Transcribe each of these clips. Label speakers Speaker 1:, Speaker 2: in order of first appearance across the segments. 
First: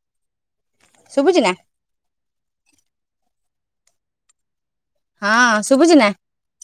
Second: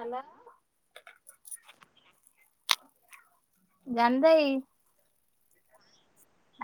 Speaker 1: ହାଲା
Speaker 2: ଶୁବୁଚି ନା?
Speaker 1: ଜାନ୍ ଦେଇ।
Speaker 2: ହଁ ଶୁବୁଚି ନା?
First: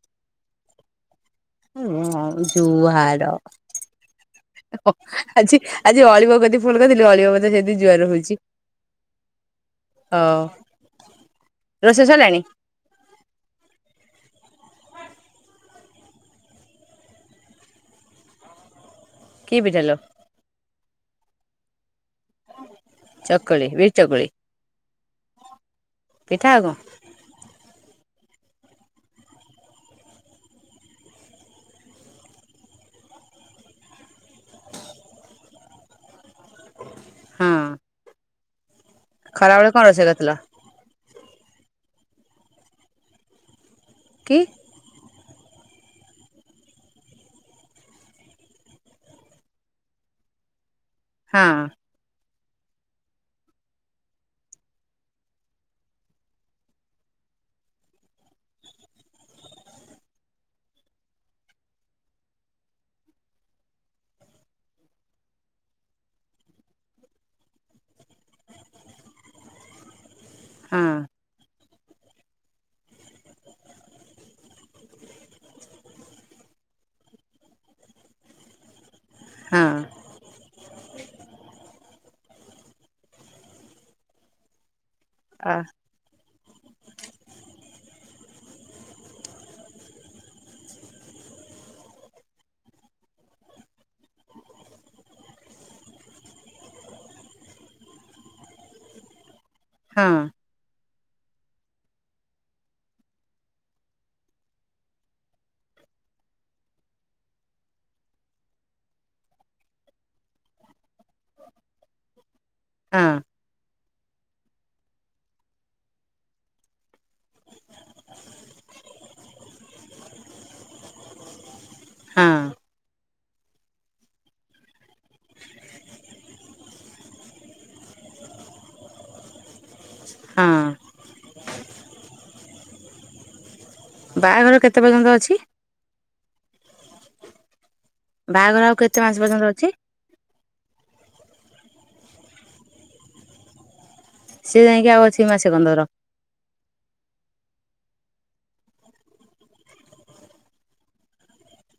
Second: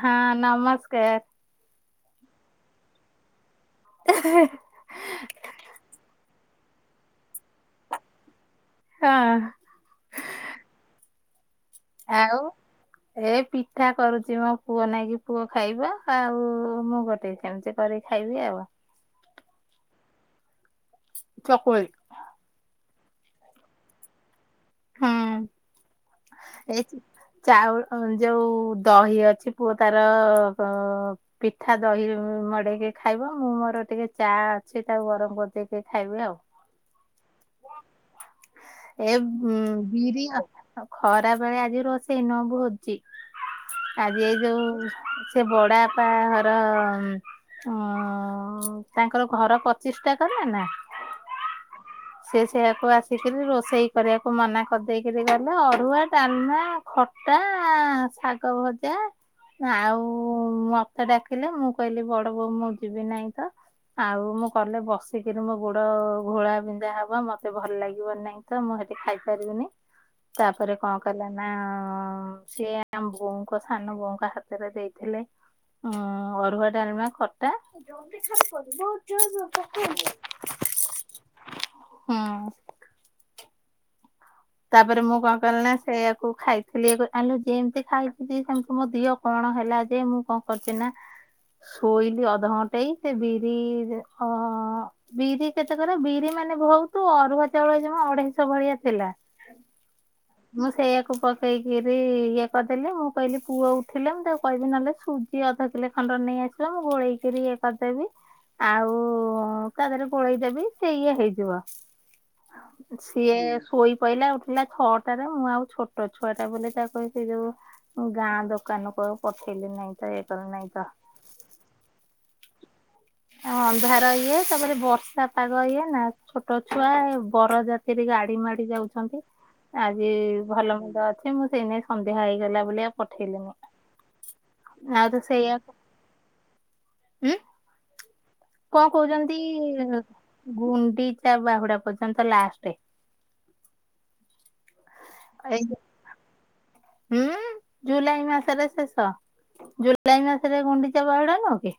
Speaker 1: ହଁ ନମସ୍କାର।
Speaker 2: ହୁଁ ଆଉ ଜୁହାର।
Speaker 1: ହେ।
Speaker 2: ଆଜି ଆଜି ଅଳିବ କତି ଫୋନ୍ କରିଥିଲି ଅଳିବ ମତେ ସେଦି ଜୁଆର ହଉଚି।
Speaker 1: ହାଁ
Speaker 2: ଅ।
Speaker 1: ଆଉ? ଏ ପିଠା କରୁଚି ମୋ ପୁଅ ନାଗି ପୁଅ ଖାଇବ ଆଉ ମୁଁ ଗୋଟେ ଚାମୁଚା କରି ଖାଇବି ଆଉ।
Speaker 2: କି ପିଠା ଲୋ?
Speaker 1: ଚକୁଳି।
Speaker 2: ଚକୁଳି ବିରି ଚକୁଳି।
Speaker 1: ହଁ
Speaker 2: ପିଠା ଆଉ
Speaker 1: ଏ ଚାଉଳ ଯୋଉ ଦହି ଅଛି ପୁଅ ତାର ଅ ପିଠା ଦହିରୁ ମଡ଼େଇକି ଖାଇବ ମୁଁ ମୋର ଟିକେ ଚା ଅଛି ତାକୁ ଗରମ କରିଦେଇକି ଖାଇବି ଆଉ।
Speaker 2: କଣ ହଁ
Speaker 1: ଏ
Speaker 2: ଖରାବେଳେ କଣ ରୋଷେଇ
Speaker 1: ବିରି
Speaker 2: କରିଥିଲ
Speaker 1: ଆଉ ଖରା ବେଳେ ଆଜି ରୋଷେଇ ନୁହଁ ଭୋଜି ଆଜି ଏଇ
Speaker 2: କି
Speaker 1: ଯୋଉ ସେ ବଡ଼ବାପା ହର ଅଁ ତାଙ୍କର ଘର ପ୍ରଚିଷ୍ଠା କଲେନା?
Speaker 2: ହଁ।
Speaker 1: ସେ ସେୟାକୁ ଆସିକିରି ରୋଷେଇ କରିବାକୁ ମନା କରିଦେଇକିରି ଗଲେ ଅରୁଆ, ଡ଼ାଲମା ଖ ଟା ସାଗ ଭଜା। ଆଉ ମତେ ଡାକିଲେ ମୁକହିଲି ବଡ଼ବୋଉ ମୁଯିବି ନାଇଁତ ଆଉ ମୁକଲେ ବସିକିରି ମୋଗୋଡ଼ ଘୋଳା ବିି ନ୍ଧା ହବ ମତେ ଭଲ ଲାଗିବନାଇଁତ ମୁହେଟି ଖାଇପାରିବିନି ତାପରେ
Speaker 2: ହଁ
Speaker 1: କଣ କଲେ ନା ସେଏ ଆମ ବୋଉଙ୍କ ସାନବୋଉଙ୍କ ହାତରେ ଦେଇଥିଲେ। ଉଁ ଅରୁୁଆ, ଡ଼ାଲମା, ଖଟା।
Speaker 2: ହଁ
Speaker 1: ହୁଁ। ତାପରେ ମୁକଣ
Speaker 2: ଅ
Speaker 1: କଲିନା ସେୟାକୁ ଖାଇି ଥିଲି ଆଲୋ ଯେମିତି ଖାଇଥିଲି ସେମିତି ମୋଦିଅ କଣ ହେଲାଯେ ମୁକଣ କରିଚିନା ଶୋଇଲି ଅଧଘଣ୍ଟେଇ ସେବିରି ଅ ବିରି କେତେକର ବିରି ମାନେ ଭହୁତୁ ଅରୁଆ ଚାଉଳ ଏଯମା ଅଢେଇଶ ଭଳିଆ ଥିଲା।
Speaker 2: ହଁ।
Speaker 1: ମୁଁ ସେଇୟାକୁ ପକେଇକିରି ଇଏ କରିଦେଲି ମୁଁ କହିଲି ପୁଅ ଉଠିଲେ ମୁତାକୁ କହିବି ନହେଲେ ସୁ ସୁଜି ଅଧକିଲେ ଖଣ୍ଡେ ନେଇ ଆସିବ ମୁଁ ଗୋଳେଇକିରି ଇଏ କରିଦେବି। ଆଉ ତାଦେହରେ ଗୋଳେଇଦବି ସେଇ ଇଏ ହେଇଯିବ
Speaker 2: ହଁ
Speaker 1: ସିଏ ଶୋଇ ଶୋଇଲା ଉଠିଲା ଛଅଟାରେ ମୁଆଉ ଛୋଟ ଛୁଆଟା ବୋଲି ତାକୁ ସେଯୋଉ ଗାଁ ଦୋକାନକୁ ଆଉ ପଠେଇଲିନି ନାଇଁତ ଏକା ନାଇଁତ
Speaker 2: ହଁ।
Speaker 1: [inaudible] ଅନ୍ଧାର ଇଏ, ତାପରେ ବର୍ଷା ପାଗ ଇଏନା ଛୋଟ ଛୁଆ ବରଜାତିରେ ଗାଡ଼ି ମାଡ଼ି ଯାଉ ଛନ୍ତି। ଆଜି
Speaker 2: ହଁ
Speaker 1: ଭଲମନ୍ଦ ଅଛି ମୁସେଇନାଗି ସନ୍ଧ୍ୟା ହେଇଗଲା ବୋଲି ଆଉ ପଠେଇଲିନି।
Speaker 2: ବାହାଘର କେତେ
Speaker 1: ଆଉ
Speaker 2: ପର୍ଯ୍ୟନ୍ତ
Speaker 1: ତ
Speaker 2: ଅଛି?
Speaker 1: ସେଇଆ ଉଁ।
Speaker 2: ବାହାଘର ଆଉ
Speaker 1: କଣ
Speaker 2: କେତେ ମାସ
Speaker 1: କହୁଚନ୍ତି,
Speaker 2: ପର୍ଯ୍ୟନ୍ତ ଅଛି
Speaker 1: ଗୁଣ୍ଡିଚା ବାହୁଡ଼ା ପର୍ଯ୍ୟନ୍ତ ଲାଷ୍ଟେ।
Speaker 2: ସିଏ ଯାଇକି ଆଉ ଅଛି ମାସେ
Speaker 1: ଏଇ
Speaker 2: କନ୍ଧର।
Speaker 1: ହୁଁ, ଜୁଲାଇ ମାସରେ ଶେଷ ଜୁଲାଇ ମାସରେ ଗୁଣ୍ଡିଚା ବାହୁଡ଼ା ନୁହଁକି।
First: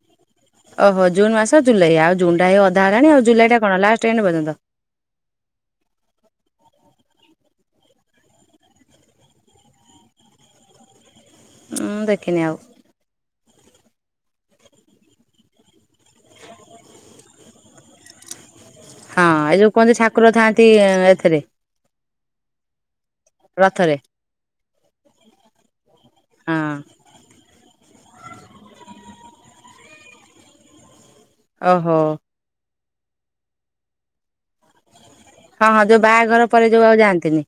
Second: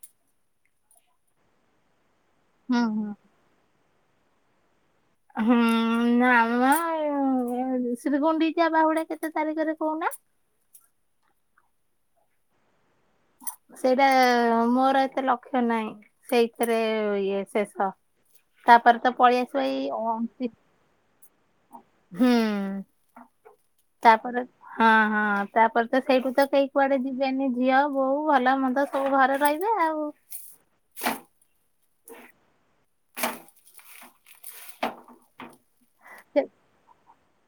Speaker 2: ଓହୋ ଜୁନ୍ ମାସ ଜୁଲାଇ ଆଉ ଜୁନଟା ଏଇ
Speaker 1: ହୁଁ
Speaker 2: ଅଧା
Speaker 1: ହୁଁ।
Speaker 2: ହେଲାଣି ଆଉ ଜୁଲାଇଟା କଣ ଲାଷ୍ଟ ଏଣ୍ଡ ପର୍ଯ୍ୟନ୍ତ।
Speaker 1: ହୁଁ, ନାମୋ [unintelligible] ଶ୍ରୀଗୁଣ୍ଡିଚା ବାହୁଡ଼ା କେତେ ତାରିଖରେ କହୁନ?
Speaker 2: ଉଁ ଦେଖିନି ଆଉ।
Speaker 1: ସେଇଟା ମୋର ଏତେ ଲକ୍ଷ୍ୟ ନାହିଁ ସେଇଥିରେ ଇଏ ଶେଷ। ତାପରେତ
Speaker 2: ହଁ
Speaker 1: ପଳିଆସିବ
Speaker 2: ଯୋଉ
Speaker 1: ଏଇ
Speaker 2: କୁହନ୍ତି ଠାକୁର
Speaker 1: ଅଣତି
Speaker 2: ଥାଆନ୍ତି ଏ, ଏଥିରେ
Speaker 1: ହୁଁ।
Speaker 2: ରଥରେ
Speaker 1: ତାପରେ, ହଁ, ହଁ ତାପରେତ ସେଇଠୁତ
Speaker 2: ହଁ
Speaker 1: କେହି କୁଆଡ଼େ ଯି ଯିବେନି ଝିଅ, ବୋହୁ ଭଲ ମନ୍ଦ ସବୁ ଘରେ ରହିବେ ଆଉ।
Speaker 2: ଓହୋ। ହଁ, ହଁ ଯୋଉ
Speaker 1: ସେ
Speaker 2: ବାହାଘର ପରେ ଯୋଉ ଆଉ ଯାଆନ୍ତିନି।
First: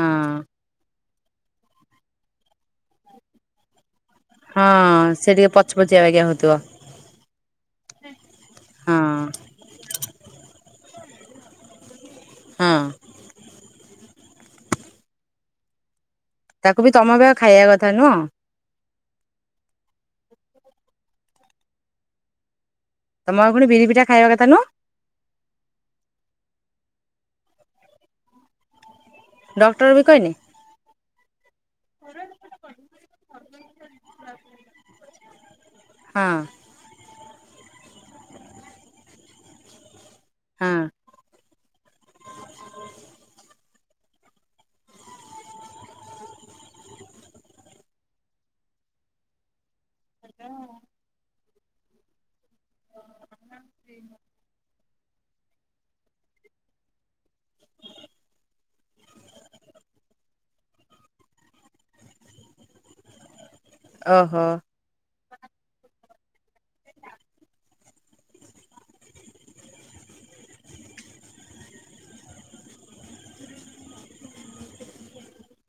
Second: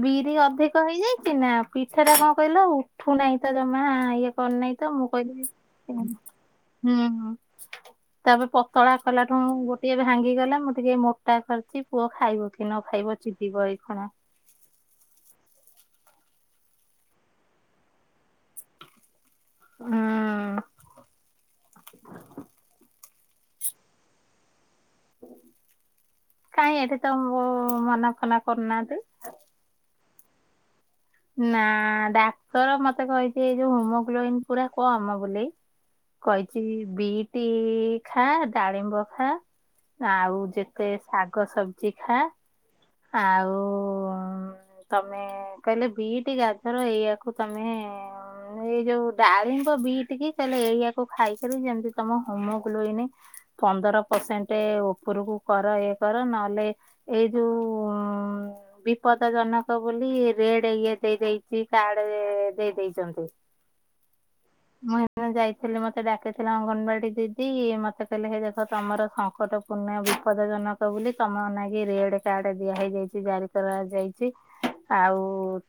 Speaker 2: ହଁ
Speaker 1: ଅଧିକ ହେଇଯାଇଚିନା ପିଠାଟା କଣକହିଲ ଉଠୁ ନାହିଁତ ଜମା ଇଏ
Speaker 2: ହଁ
Speaker 1: କରିନାହିଁତ ମୁଁ
Speaker 2: ସେ
Speaker 1: କହିଲି
Speaker 2: ଟିକେ ପଛ ପଛିଆ ବାଗିଆ ହଉଥିବ
Speaker 1: ହୁଁ। ତାପରେ ପତଳା
Speaker 2: ହଁ
Speaker 1: କଲାଠୁ ଗୋ ଟିକେ ଭାଙ୍ଗିଗଲା ମୁଟିକେ ମୋଟା କରିଚି ପୁଅ ଖାଇବକି
Speaker 2: ହଁ
Speaker 1: ନଖାଇବ ଚିଡିବ ଏଇକଣ।
Speaker 2: ତାକୁ ବି ତମର ଖାଇବା କଥା ନୁହଁ।
Speaker 1: ହୁଁ।
Speaker 2: ତମର ପୁଣି ବିରିି ପିଠା ଖାଇବା କଥା ନୁହଁ।
Speaker 1: କାଇଁ ଏଠି ତ ମୁ-ମନା ଫନା କରୁନାହାନ୍ତି।
Speaker 2: ଡକ୍ଟର୍ ବି କହିନି?
Speaker 1: ନା ଡାକ୍ତର ମତେ କହିଚି ଏଇ ଯଉ ହିମୋଗ୍ଲୋବିନି ପୁରା କମ୍ ବୋଲି
Speaker 2: ହଁ
Speaker 1: କହିଚି ବିଇଟି ଖା ଡାଳିମ୍ବ ଖା ଆଉ
Speaker 2: ହଁ
Speaker 1: ଯେତେ ଶାଗ ସବ୍ଜି ଖା ଆଉ ତମେ କହିଲେ ବିଇଟି, ଗାଜର ଏଇଆକୁ ତମେ ଅ- ଏଇ ଯଉ ଡାଳିମ୍ବ ବିଇଟି କି କହିଲେ ଏଇଆକୁ ଖାଇକିରି ଯେମିତି ତମ ହୋମୋଗ୍ଲୋବିନି ପନ୍ଦର ପରସେଣ୍ଟେ ଉପରକୁ କର ଇଏ କର ନହେଲେ ଏଇ ଯଉ ବିପଦ ଜନକ ବୋଲି ରେଡେ ଇଏ ଦେଇ ଦେଇଚି କାର୍ଡ ଏ-ଦେଇ ଦେଇଚନ୍ତି।
Speaker 2: ଓହୋ।
Speaker 1: ମୁଁ ହେତିପାଇଁ ଯାଇଥିଲି ମତେ ଡାକିଥିଲା ଅଙ୍ଗନବାଡି ଦିଦି ମତେ କହିଲେ ହେ ଦେଖ ତମର ସଙ୍କଟ ପୁର୍ଣ୍ଣ ବିପଦ ଜନକ ବୋଲି ତମ ନାଗି ରେଡେ କାର୍ଡ ଦେଇ ଦିଆ ହେଇଯାଇଚି ଜାରି କରାଯାଇଚି। ଆଉ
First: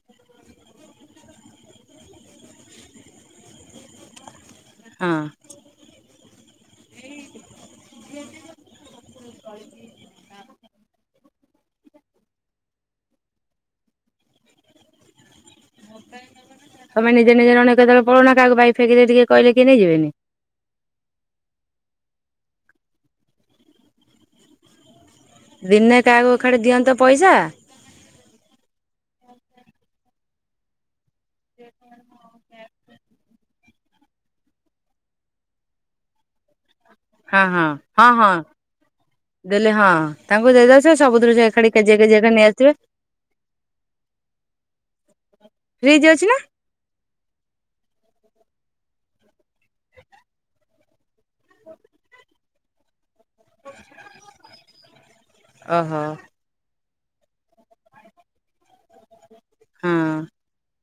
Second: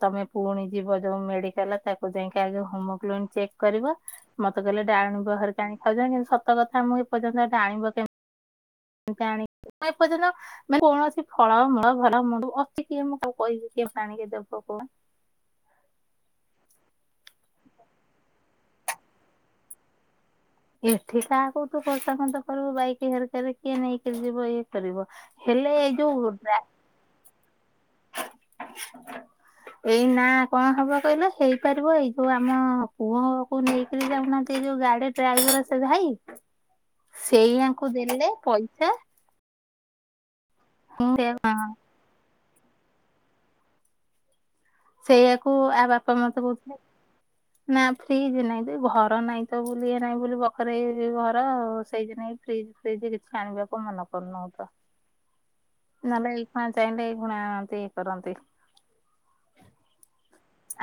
Speaker 1: ତମେ ପୁଣି ଯିବ ଯଉ ମେଡିକାଲ ତାକୁ ଯାଇକି ଆଗ ହୋମୋଗ୍ଲୋବିନି ଚେକ୍ କରିବ ମତେ କହିଲେ
Speaker 2: ହଁ
Speaker 1: ଡାଳିମ୍ବ ହେରିକା ଆଣି ଖାଇବ ଯେ କିନ୍ତୁ ସତ କଥା ମୁଁ ଏପର୍ଯ୍ୟନ୍ତ ଡାଳିମ୍ବ କେମ୍ ଆଣି ଏପର୍ଯ୍ୟନ୍ତ କୌଣସି ଫଳ ମୂଳ ଭଲ [unintelligible] କିଏ ମୁଁ କାହାକୁ କହିବି କିଏ ମତେ ଆଣିକି ଦବ କଣ
Speaker 2: [unintelligible]
Speaker 1: ଏଠି କାହାକୁ ତୁ ଖୋସାମତ କରିବୁ ବାଇକି ହେରିକାରେ କିଏ ନେଇକି ଯିବ ଇଏ କରିବ। ହେଲେ ଏଇ
Speaker 2: ଦିନେ
Speaker 1: ଯୋଉ
Speaker 2: କାହାକୁ ଖାଡେ ଦିଅନ୍ତ ପଇସା
Speaker 1: ଏଇ ନା କଣ ହବ କହିଲ ହେଇପାରିବ ଏଇ [unintelligible] ଆମ ପୁଅ କୁ ନେଇକରି ଯାଉନାହାନ୍ତି ଯଉ ଗାଡି ଡ୍ରାଇଭର ସେ ଭାଇ
Speaker 2: ହଁ ହଁ
Speaker 1: ସେଇଆଙ୍କୁ
Speaker 2: ହଁ
Speaker 1: ଦେଲେ
Speaker 2: ହଁ
Speaker 1: ପଇସା
Speaker 2: ଦେଲେ ହଁ ତାଙ୍କୁ ଦେଲେ ସେ
Speaker 1: ମୁଁ
Speaker 2: ସବୁଥିରୁ ସେ
Speaker 1: ସେଇଆ
Speaker 2: ଏକାଠି କେଜିଏ କେଜିଏ ରେ ନେଇଆସିବେ
Speaker 1: ସେଇଆକୁ ଆ ବାପା
Speaker 2: ଅଛି ନା
Speaker 1: ମତେ କହୁଥିଲେ ନା ଫ୍ରିଜି ନାଇଁ ଯେ ଘର ନାଇଁ ତ ବୁଲି ଏରା ନାଇଁ ବଖରେ ଏ ଯଉ ଘର ସେଇଥିପାଇଁ ଫ୍ରିଜ୍ ସେଇତି କିଛି ଆଣିବାକୁ ମନ କରୁନୁ ଅପା।
Speaker 2: ଓହୋ
Speaker 1: ନହେଲେ ଏଇ ଖୁଣା ଚାହିଁଲେ ଏଇ ଖୁଣା ଆଣନ୍ତି ଇ କରନ୍ତି
Speaker 2: ହଁ।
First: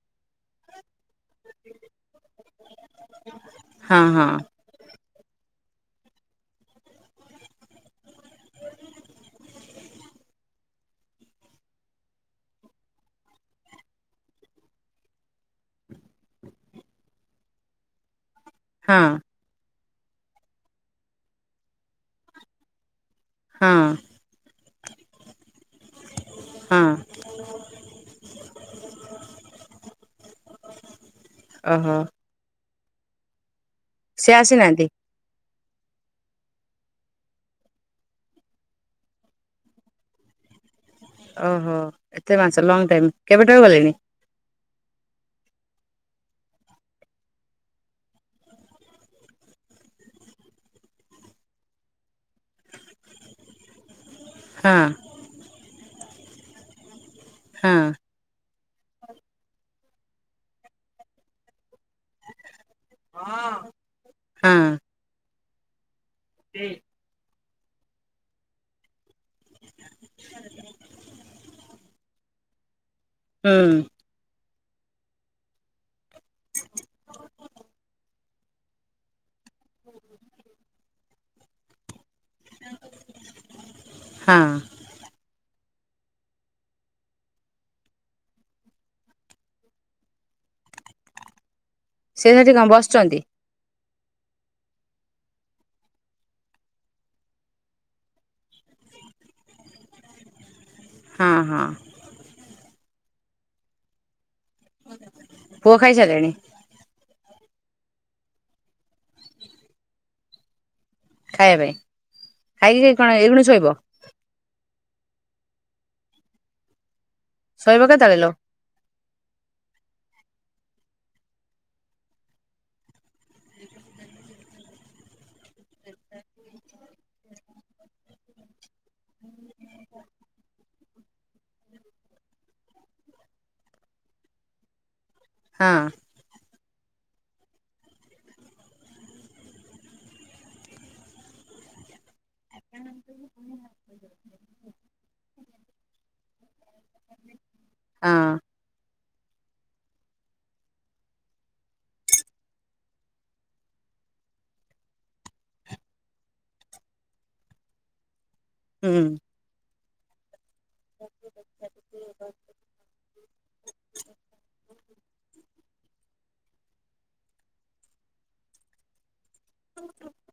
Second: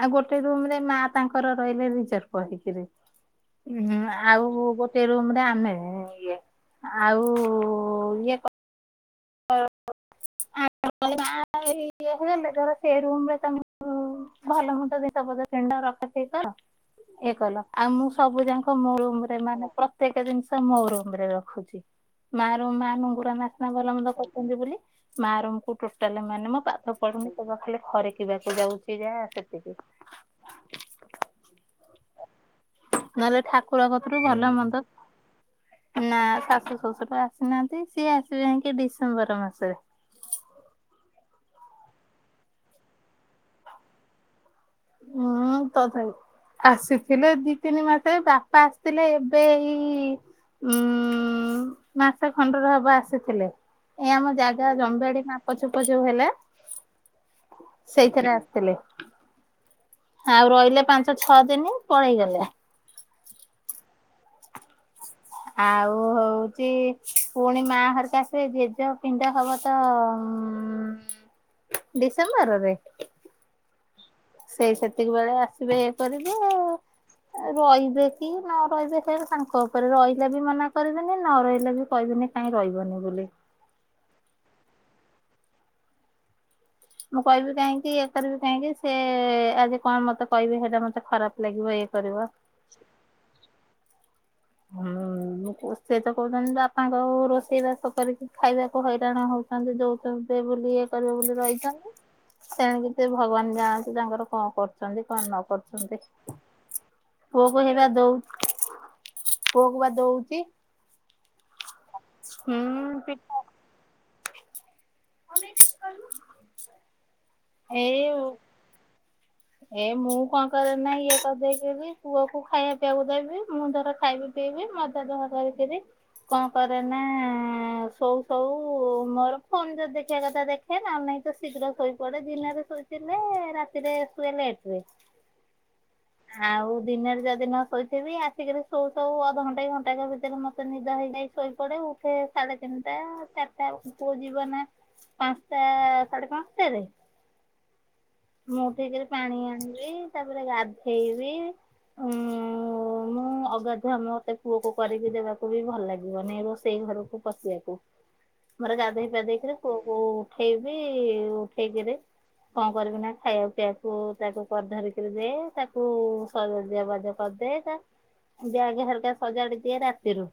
Speaker 1: ଆଉ ଗୋଟେ ରୁମ୍ ରେ ମା ତାଙ୍କର ରହିଲେ ରିଜର୍ଭ ହେଇକିରି ଉଁ
Speaker 2: ହଁ ହଁ
Speaker 1: -ଆଉ ଗୋ ଗୋଟେ ରୁମ୍ ରେ ଆମେ ଇଏ ଆଉ ଇଏ କ [unintelligible] [unintelligible] ଇଏ କଲ ଆଉ ମୁଁ ସବୁ ଯା ମୋ
Speaker 2: ହଁ
Speaker 1: ରୁମ୍ ରେ ମାନେ ପ୍ରତ୍ୟେକ ଜିନିଷ ମୋ ରୁମରେ ରଖୁଚି ମା [unintelligible] [unintelligible]
Speaker 2: ହଁ
Speaker 1: କରୁଚନ୍ତି ବୋଲି ମା ରୁମ୍ କୁ ଟୋଟାଲେ ମାନେ ମ
Speaker 2: ହଁ
Speaker 1: ପାଠ ପଢୁନି କେବଳ ଖାଲି ଖରିକିବାକୁ ଯାଉଚି ଯାହା ସେତିକି।
Speaker 2: ଓହୋ।
Speaker 1: ନହେଲେ ଠାକୁର କତିରୁୁ
Speaker 2: ସେ
Speaker 1: ଭଲ ମନ୍ଦ
Speaker 2: ଆସିନାହାନ୍ତି
Speaker 1: ନା ଶାଶୁ ଶଶୁର ଆସିନାହାନ୍ତି ସିଏ ଆସିବେ ଯାଇଁ କି ଡିସେମ୍ବର ମାସରେ।
Speaker 2: ଓହୋ ଏତେ ମାଂସ ଲଙ୍ଗ୍ ଟାଇମ୍ -କେବେ ଠାରୁ ଗଲେଣି?
Speaker 1: ଉଁ ତଥାପି ଆସିଥିଲେ ଦି ତିନି ମାସରେ ବାପା ଆସିଥିଲେ ଏବେ ଏଇ ଉଁ -ମାସେ ଖଣ୍ଡରେ ହବ ଆସିଥିଲେ ଏ ଆମ ଜାଗା
Speaker 2: ହଁ
Speaker 1: ଜମିବାଡି ମାପଚୁପ ଯଉ ହେଲେ
Speaker 2: ହଁ
Speaker 1: ସେଇଥିରେ ଆସିଥିଲେ। ଆଉ ରଇଲେ ପାଞ୍ଚ ଛଅ ଦିନ ପଳେଇଗଲେ।
Speaker 2: ହଁ।
Speaker 1: ଆଉ ହଉଚି ପୁଣି ମା ହେରକା ସେ ଜେଜ ପିଣ୍ଡ ହବ ତ ଉଁ, ଡିସେମ୍ବରରେ
Speaker 2: ହୁଁ।
Speaker 1: ସେଇ ସେତିକି ବେଳେ ଆସିବେ ଇଏ କରିବେ ଆଉ, ଏ ରହିବେ କି ନ ରହିବେ ସେ ତାଙ୍କ ଉପରେ ରହିଲେ ବି ମନା କରିବିନି ନ ରହିଲେ ବି କହିବିନି କାହିଁ ରହିବନି ବୋଲି।
Speaker 2: ହଁ।
Speaker 1: ମୁଁ କହିବି କାହିଁକି ଇଏ କରିବି କାହିଁକି, ସେ ଆଜି କଣ ମୋତେ କହିବେ ସେଟା ମୋତେ ଖରାପ ଲାଗିବ। ଏ
Speaker 2: ସେ ସେଠି କଣ ବସିଛନ୍ତି?
Speaker 1: ହୁଁ, [inaudible] ସିଏ ତ କହୁଛନ୍ତି ଯେ ବାପାଙ୍କ ରୋଷେଇ ବାସ କରିକି ଖାଇବାକୁ ହଇରାଣ ହଉ ଥାନ୍ତି ଯୋଉ ତ ଦେ ବୋଲି ଏ କରିବେ
Speaker 2: ହଁ
Speaker 1: ବୋଲି
Speaker 2: ହଁ
Speaker 1: ରହିଥାନ୍ତି, ସେଣିକି ସେ ଭଗବାନ ଜାଣନ୍ତି ତାଙ୍କର କଣ କର ଛନ୍ତି କଣ ନ
Speaker 2: ପୁଅ
Speaker 1: କରୁଛନ୍ତି,
Speaker 2: ଖାଇସାରିଲାଣି
Speaker 1: ପୁଅକୁ ହେଇବା ଦଉ ପୁଅକୁ ବା ଦଉଚି।
Speaker 2: ଖାଇବା ପାଇଁ, ଖାଇକି ସେ କଣ
Speaker 1: ପିଠା
Speaker 2: ଏଇଖୁଣି ଶୋଇବ?
Speaker 1: [unintelligible]
Speaker 2: ଶୋଇବ କେତେବେଳେ
Speaker 1: ଏଇ
Speaker 2: ଲୋ?
Speaker 1: ଏ ମୁଁ କଣ କରେନା, ଇଏ କରିଦେଇକି ବି ପୁଅକୁ ଖାଇଆ ପିଇଆକୁ ଦେବି, ମୁଁ ଧର ଖାଇବି ପିଇବି ମଜା ଧୁଆ କରିକିରି କଣ କରେ ନା ଶୋଉ ଶୋଉ ମୋର, ଫୋନ୍ ଯଦି ଦେଖିବା କଥା ଦେଖ ଖେ ନନେ ନାଇଁ ତ ଶୀଘ୍ର ଶୋଇପଡେ, ଦିନରେ ଶୋଇଥିଲେ ରାତିରେ ଶୁଏ ଲେଟ୍ ରେ।
Speaker 2: ହଁ।
Speaker 1: ଆଉ ଦିନରେ ଯଦି ନ ଶୋଇଥିବି ଆସିକିରି ଶୋଉଶୋଉ ଅଧଘଣ୍ଟେ ଘଣ୍ଟାକ ଭିତରେ ମୋତେ ନିଦ ହେଇଯାଇ ଶୋଇପଡେ ଉଠେ ସାଢେ ତିନିଟା ଚାଟା ପୁଅ ଯିବ ନା ପାନ୍ସଟା ସାଢେ ପାନ୍ସଟାରେ।
Speaker 2: ହଁ।
Speaker 1: ମୁଁ ଉଠିକିରି ପାଣି ଆଣିବି, ତାପରେ ଗାଧେଇବି। ମୁଁ ମୁଁ ଅଗାଧୁଆ ମୌତେ ପୁଅକୁ କରିକି ଦେବାକୁ ବି ଭଲ ଲାଗିବନି। ଏ ରୋଷେଇ ଘରକୁ ପଶିଆକୁ। ମୋର
Speaker 2: ହୁଁ
Speaker 1: ଗାଧେଇ ପାଧେଇକିରି ପୁଅକୁ ଉଠେଇବି ଉଠେଇକିରି କଣ କରିବି ନା ଖାଇଆ ପିଇଆକୁ ତାକୁ କରି ଧରିି କିରି ଦେ ତାକୁ ସଜବାଜ କରିଦେ ତା ବ୍ୟାଗ୍ ହେରକା ସଜାଡି ଦିଏ ରାତିରୁ।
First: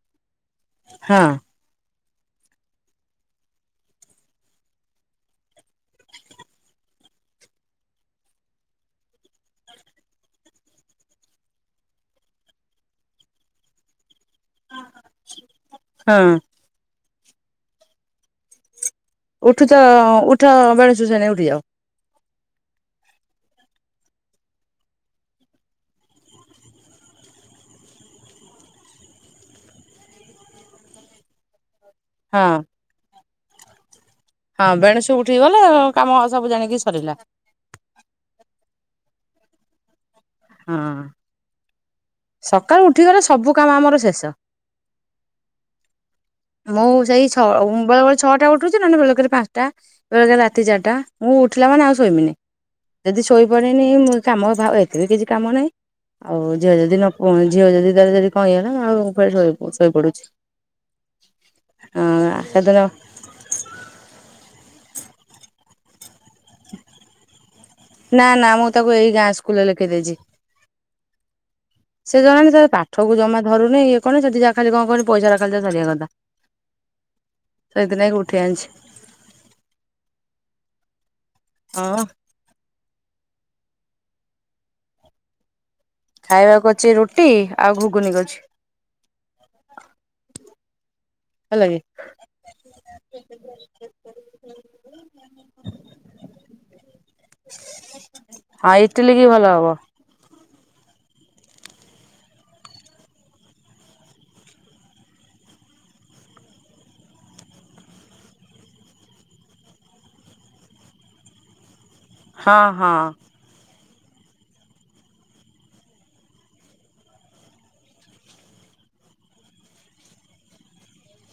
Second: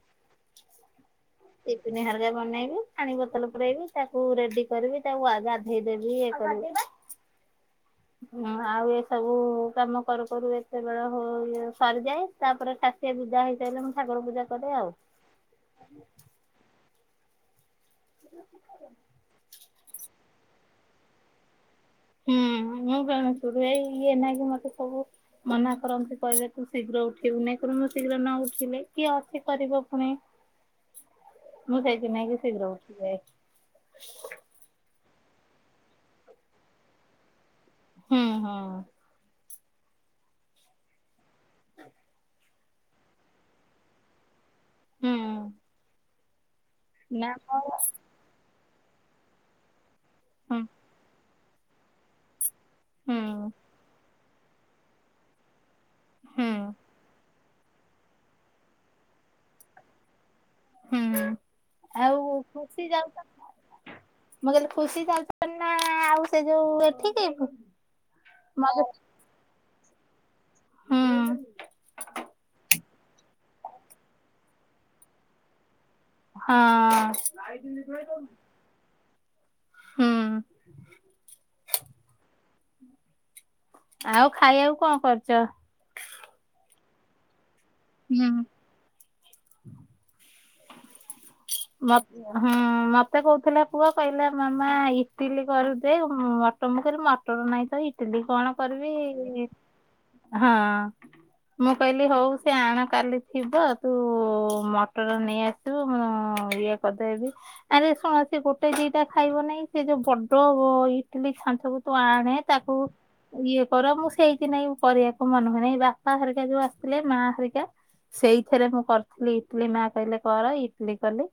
Speaker 2: ହଁ
Speaker 1: ଟିଫିନି ହେରକା ବନେଇବି, ପାଣି ବୋତଲ ପୁରେଇବି, ତାକୁ ରେଡି କରିବି। ତାକୁ ଆ, ଗାଧେଇ ଦେବି ଇଏ କରିବି ହଁ ଆଉ ଏ ସବୁ କାମ କରୁ କରୁ ଏତେ ବେଳ ହୋ ଇଏ ସରିଯାଏ। ତାପରେ ଚା ସିଏ ବିଦା ହେଇସାଇଲେ ମୁଁ ଠାକୁର ପୂଜା କରେ ଆଉ।
Speaker 2: ହଁ। ଉଠୁଚ ଉଠ ବେଣୁ ଷୁ ସାଙ୍ଗେ ଉଠିଯାଅ।
Speaker 1: ହୁଁ, ମୁଁ ବେଣୁଷୁ ଉଠିଯାଇକି ଇଏ ନାଇକି ମୋତେ ସବୁ ମନା କରନ୍ତି କହିବେ ତୁ ଶୀଘ୍ର ଉଠିବୁ ନାଇ କରୁନ, ମୁଁ ଶୀଘ୍ର ନ ଉଠିଲେ କିଏ ଅଛି କରିବ ପୁଣି। ମୁଁ ସେଇଥି ନାଇକି
Speaker 2: ହଁ
Speaker 1: ଶୀଘ୍ର ଉଠି ଯାଏ।
Speaker 2: ହଁ ବେଣୁସୁ ଉଠି ଗଲେ କାମ ସବୁ ଜାଣିକି ସରିଲା।
Speaker 1: ହୁଁ, ହଁ।
Speaker 2: ହଁ ସକାଳୁ ଉଠିଗଲେ ସବୁ କାମ ଆମର ଶେଷ।
Speaker 1: ହୁଁ।
Speaker 2: ମୁଁ ସେଇ
Speaker 1: ନା
Speaker 2: ଛଅ ଉଁ,
Speaker 1: ମୋର
Speaker 2: ବେଳେ ବେଳେ ଛଅଟା ଉଠୁଚି, ନହନେ ବେଳେକେରେ ପାନ୍ସଟା, ବେଳେକେ
Speaker 1: ହୁଁ
Speaker 2: ରାତି ଚାରଟା। ମୁଁ ଉଠିଲା ମାନେ ଆଉ ଶୋଇମିନି
Speaker 1: ହୁଁ
Speaker 2: ଯଦି ଶୋଇପଡ଼ିନି ମୁଁ କାମ ଭା ଏତେ ବିି କିଛି କାମ ନାହିଁ।
Speaker 1: ହୁଁ
Speaker 2: ଆଉ ଝିଅ ଯଦି ନ ପ ଝିଅ ଯଦି ତାର ଯଦି କହିଗଲା ମୁଁ ଆଉ କୁଆ ଶୋଇ ଶୋଇପଡୁଚି।
Speaker 1: ହୁଁ ଆଉ
Speaker 2: ସେଦିନ
Speaker 1: ଖୁସି ଯାଉ ମୁଁ କହିଲି ଖୁସି ଚାଲିଚନ୍ତି ନା ଆଉ ସେ ଯୋଉ ଏଠିକି?
Speaker 2: ନା ନା ମୁଁ ତାକୁ ଏଇ ଗାଁ ସ୍କୁଲରେ ଲେଖେଇ ଦେଇଚି।
Speaker 1: ହୁଁ
Speaker 2: ସେ ଜଣାନି ସେ ପାଠକୁ ଜମା ଧରୁନି ଇଏ କଣ କରୁନି ସେଠି ଯାହା ଖାଲି କଣ କହନି ପଇସାରା ଖାଲି ଯାହା ସାରିବା କଥା। ସେଇଥିଲାଗି ଉଠେଇ
Speaker 1: ହଁ।
Speaker 2: ଆଣିଛି
Speaker 1: ହୁଁ।
Speaker 2: ହଁପା।
Speaker 1: ଆଉ ଖାଇଆକୁ କଣ କରଚ?
Speaker 2: ଖାଇବାକୁ କରଚି ରୁଟି ଆଉ ଘୁଗୁନି
Speaker 1: ହୁଁ।
Speaker 2: କରଛି। ହେଲାକି।
Speaker 1: ମ ହୁଁ ମତେ କୋହୁଥିଲେ ପୁଅ କହିଲା ମାମା ଇଟିଲି କରିଦେ ମଟମ୍ ମୁଁ କହିଲି ମ ମଟର ନାଇଁ ତ ଇଟିଲି କଣ କରିବି
Speaker 2: ଲି କି ଭଲ ହବ।
Speaker 1: ହଁ ମୁଁ କହିଲି ହୋଉ ସେ ଆଣ କାଲି ଥିବ ତୁ ମ ଟର ନେଇ ଆସିଥିବୁ ମୁଁ ଇଏ କରିଦେବି। ଆରେ ଶୁଣ ସିଏ ଗୋଟେ ଦିଟା ଖାଇବ ନେଇଁ ସିଏ ଯୋଉ ବଡ ଇଟିଲି ଛାଞ୍ଚକୁ ତାକୁ ଆଣେ
Speaker 2: ହଁ
Speaker 1: ତାକୁ
Speaker 2: ହଁ
Speaker 1: ଇଏ କର ମୁଁ ସେଇଥିନାଗି ମୁଁ କରିବାକୁ ମନେ ହୁଏ ନାହିଁ ଏଇ ବାପା ହରିକା ଯୋଉ ଆସିଥିଲେ ମା ହରିକା ସେଇଥିରେ ମୁଁ କରିଥିଲି ଇଟଲିି ମା କହିଲେ କର ଇଟଲିି କଲି।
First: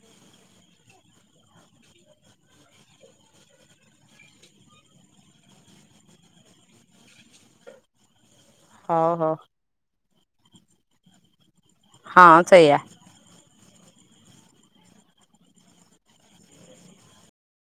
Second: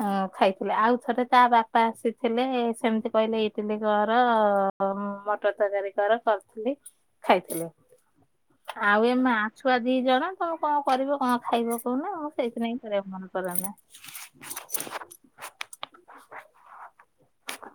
Speaker 1: ହଁ ଖାଇଥିଲେ ଆଉ ଥରେ ତା ବାପା ଆସିଥିଲେ ସେମତି କହିଲେ ଇଟିଲି କର ଅ ମଟର ତରକାରୀ କର କରଥିଲି ଖାଇଥିଲେ। ଆଉ
Speaker 2: ହଉ
Speaker 1: ଏ
Speaker 2: ହଉ
Speaker 1: ମା ଛୁଆ ଦିଜଣ ତ କଣ କରିବ କଣ ଖାଇବ କହୁନା ମୁଁ
Speaker 2: ହଁ
Speaker 1: ସେଇଥି
Speaker 2: ସେଇଆ
Speaker 1: ନାଗି କରିବାକୁ ମନ କରେନା।